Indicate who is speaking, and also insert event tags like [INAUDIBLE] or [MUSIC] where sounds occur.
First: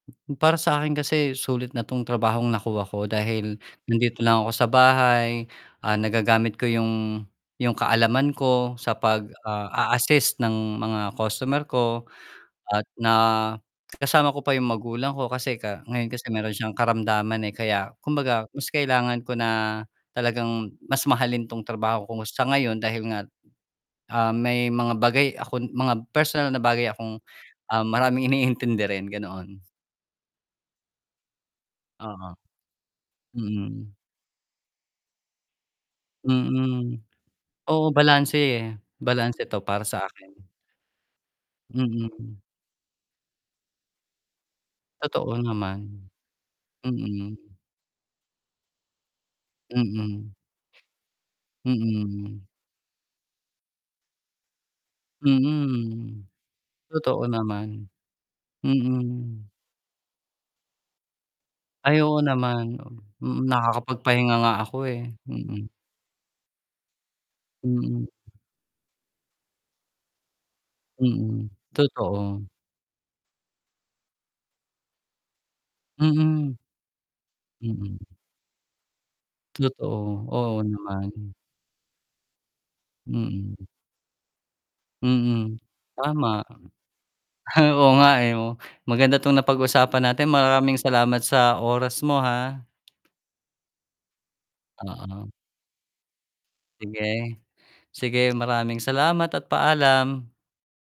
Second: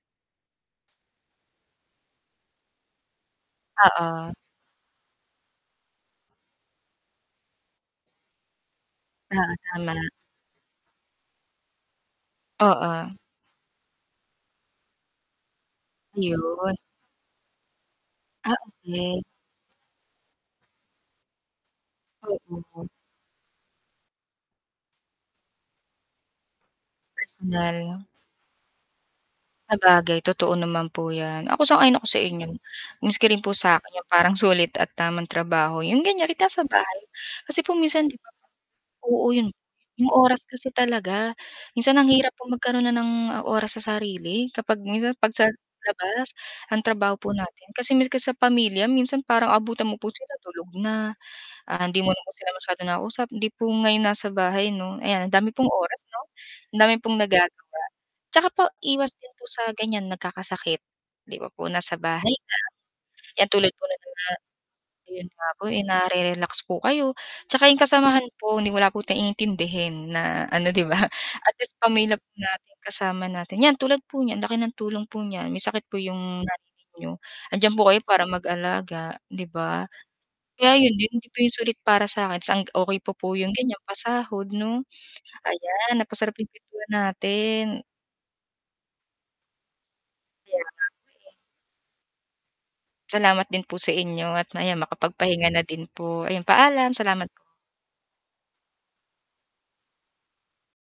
Speaker 1: Para sa akin kasi sulit na 'tong trabahong nakuha ko dahil nandito
Speaker 2: Oo.
Speaker 1: lang ako sa bahay. Ah, nagagamit ko yung yung kaalaman ko sa pag
Speaker 2: Oo,
Speaker 1: ah,
Speaker 2: tama.
Speaker 1: a-assist ng mga customer ko at
Speaker 2: Oo.
Speaker 1: na kasama ko pa yung magulang ko. Kasi ka ngayon kasi meron siyang
Speaker 2: Ayun.
Speaker 1: karamdaman, eh, kaya kumbaga
Speaker 2: Ah,
Speaker 1: mas kailangan
Speaker 2: okay.
Speaker 1: ko na talagang mas mahalin 'tong trabaho ko ngayon
Speaker 2: Oo.
Speaker 1: dahil nga, ah, may mga bagay akong mga personal na bagay akong, ah,
Speaker 2: Personal.
Speaker 1: maraming iniintindi rin, ganoon.
Speaker 2: Sabagay totoo naman po 'yan. Ako sang-ayon ako sa
Speaker 1: Oo.
Speaker 2: inyo. Miski rin po sa
Speaker 1: Mm.
Speaker 2: 'kin 'yong parang sulit at tamang trabaho 'yong ganyan kiahit nasa bahay.
Speaker 1: Mm.
Speaker 2: Kasi po
Speaker 1: Oo,
Speaker 2: minsan, 'di ba
Speaker 1: balanse, eh,
Speaker 2: po, oo
Speaker 1: balanse
Speaker 2: 'yong
Speaker 1: 'to para sa
Speaker 2: 'yong
Speaker 1: akin.
Speaker 2: oras kasi talaga, minsan ang hirap
Speaker 1: Mm.
Speaker 2: magkaroon na ng oras sa sarili kapag minsan 'pag
Speaker 1: Totoo
Speaker 2: sa
Speaker 1: naman.
Speaker 2: labas ang trabaho po
Speaker 1: Mm.
Speaker 2: natin. Kasi miski sa pamilya minsan parang abutan mo po
Speaker 1: Mm.
Speaker 2: sila tulog na, ah, hindi mo na
Speaker 1: Mm.
Speaker 2: sila masyadong nakausap hindi po ngayon nasa bahay no ayan ang dami pong oras 'no,
Speaker 1: Mm.
Speaker 2: ang dami pong
Speaker 1: Totoo
Speaker 2: nagagawa.
Speaker 1: naman.
Speaker 2: Tsaka pa iwas din po
Speaker 1: Mm.
Speaker 2: sa ganyan nagkakasakit, di ba po,
Speaker 1: Ay
Speaker 2: nasa
Speaker 1: oo,
Speaker 2: bahay lang.
Speaker 1: naman, oo.
Speaker 2: Yan
Speaker 1: Mm,
Speaker 2: tulad po na yun nga
Speaker 1: nakakapagpahinga nga ako eh,
Speaker 2: ayun nga po
Speaker 1: mm.
Speaker 2: eh, nare-relax po kayo. Tsaka yung
Speaker 1: Mm.
Speaker 2: kasamahan po hindi wala po iintindihin na ano, di ba, [CHUCKLES]
Speaker 1: Mm,
Speaker 2: at least pamilya po
Speaker 1: totoo.
Speaker 2: natin kasama natin. Yan, tulad po niyan, laki ng tulong po niyan, may sakit po yung
Speaker 1: Mm.
Speaker 2: nanay niyo, 'andiyan po kayo
Speaker 1: Mm.
Speaker 2: para mag-alaga, 'di ba.
Speaker 1: Totoo. Oo
Speaker 2: Kaya ayun din hindi
Speaker 1: naman.
Speaker 2: po yung sulit para sa'kin, tas ang okay pa po yung
Speaker 1: Mm.
Speaker 2: ganyan pasahod no.
Speaker 1: Mm.
Speaker 2: Ayan napasarap
Speaker 1: Tama.
Speaker 2: yung kuwentuhan natin.
Speaker 1: [CHUCKLES] Oo nga, eh, o. Maganda 'tong napag-usapan natin,
Speaker 2: Kaya nga
Speaker 1: maraming salamat
Speaker 2: po, eh.
Speaker 1: sa oras mo ha.
Speaker 2: Salamat din po sa inyo at ayan
Speaker 1: Oo.
Speaker 2: makapagpahinga na din po. Ayan, paalam salamat
Speaker 1: Sige. Sige maraming salamat at paalam.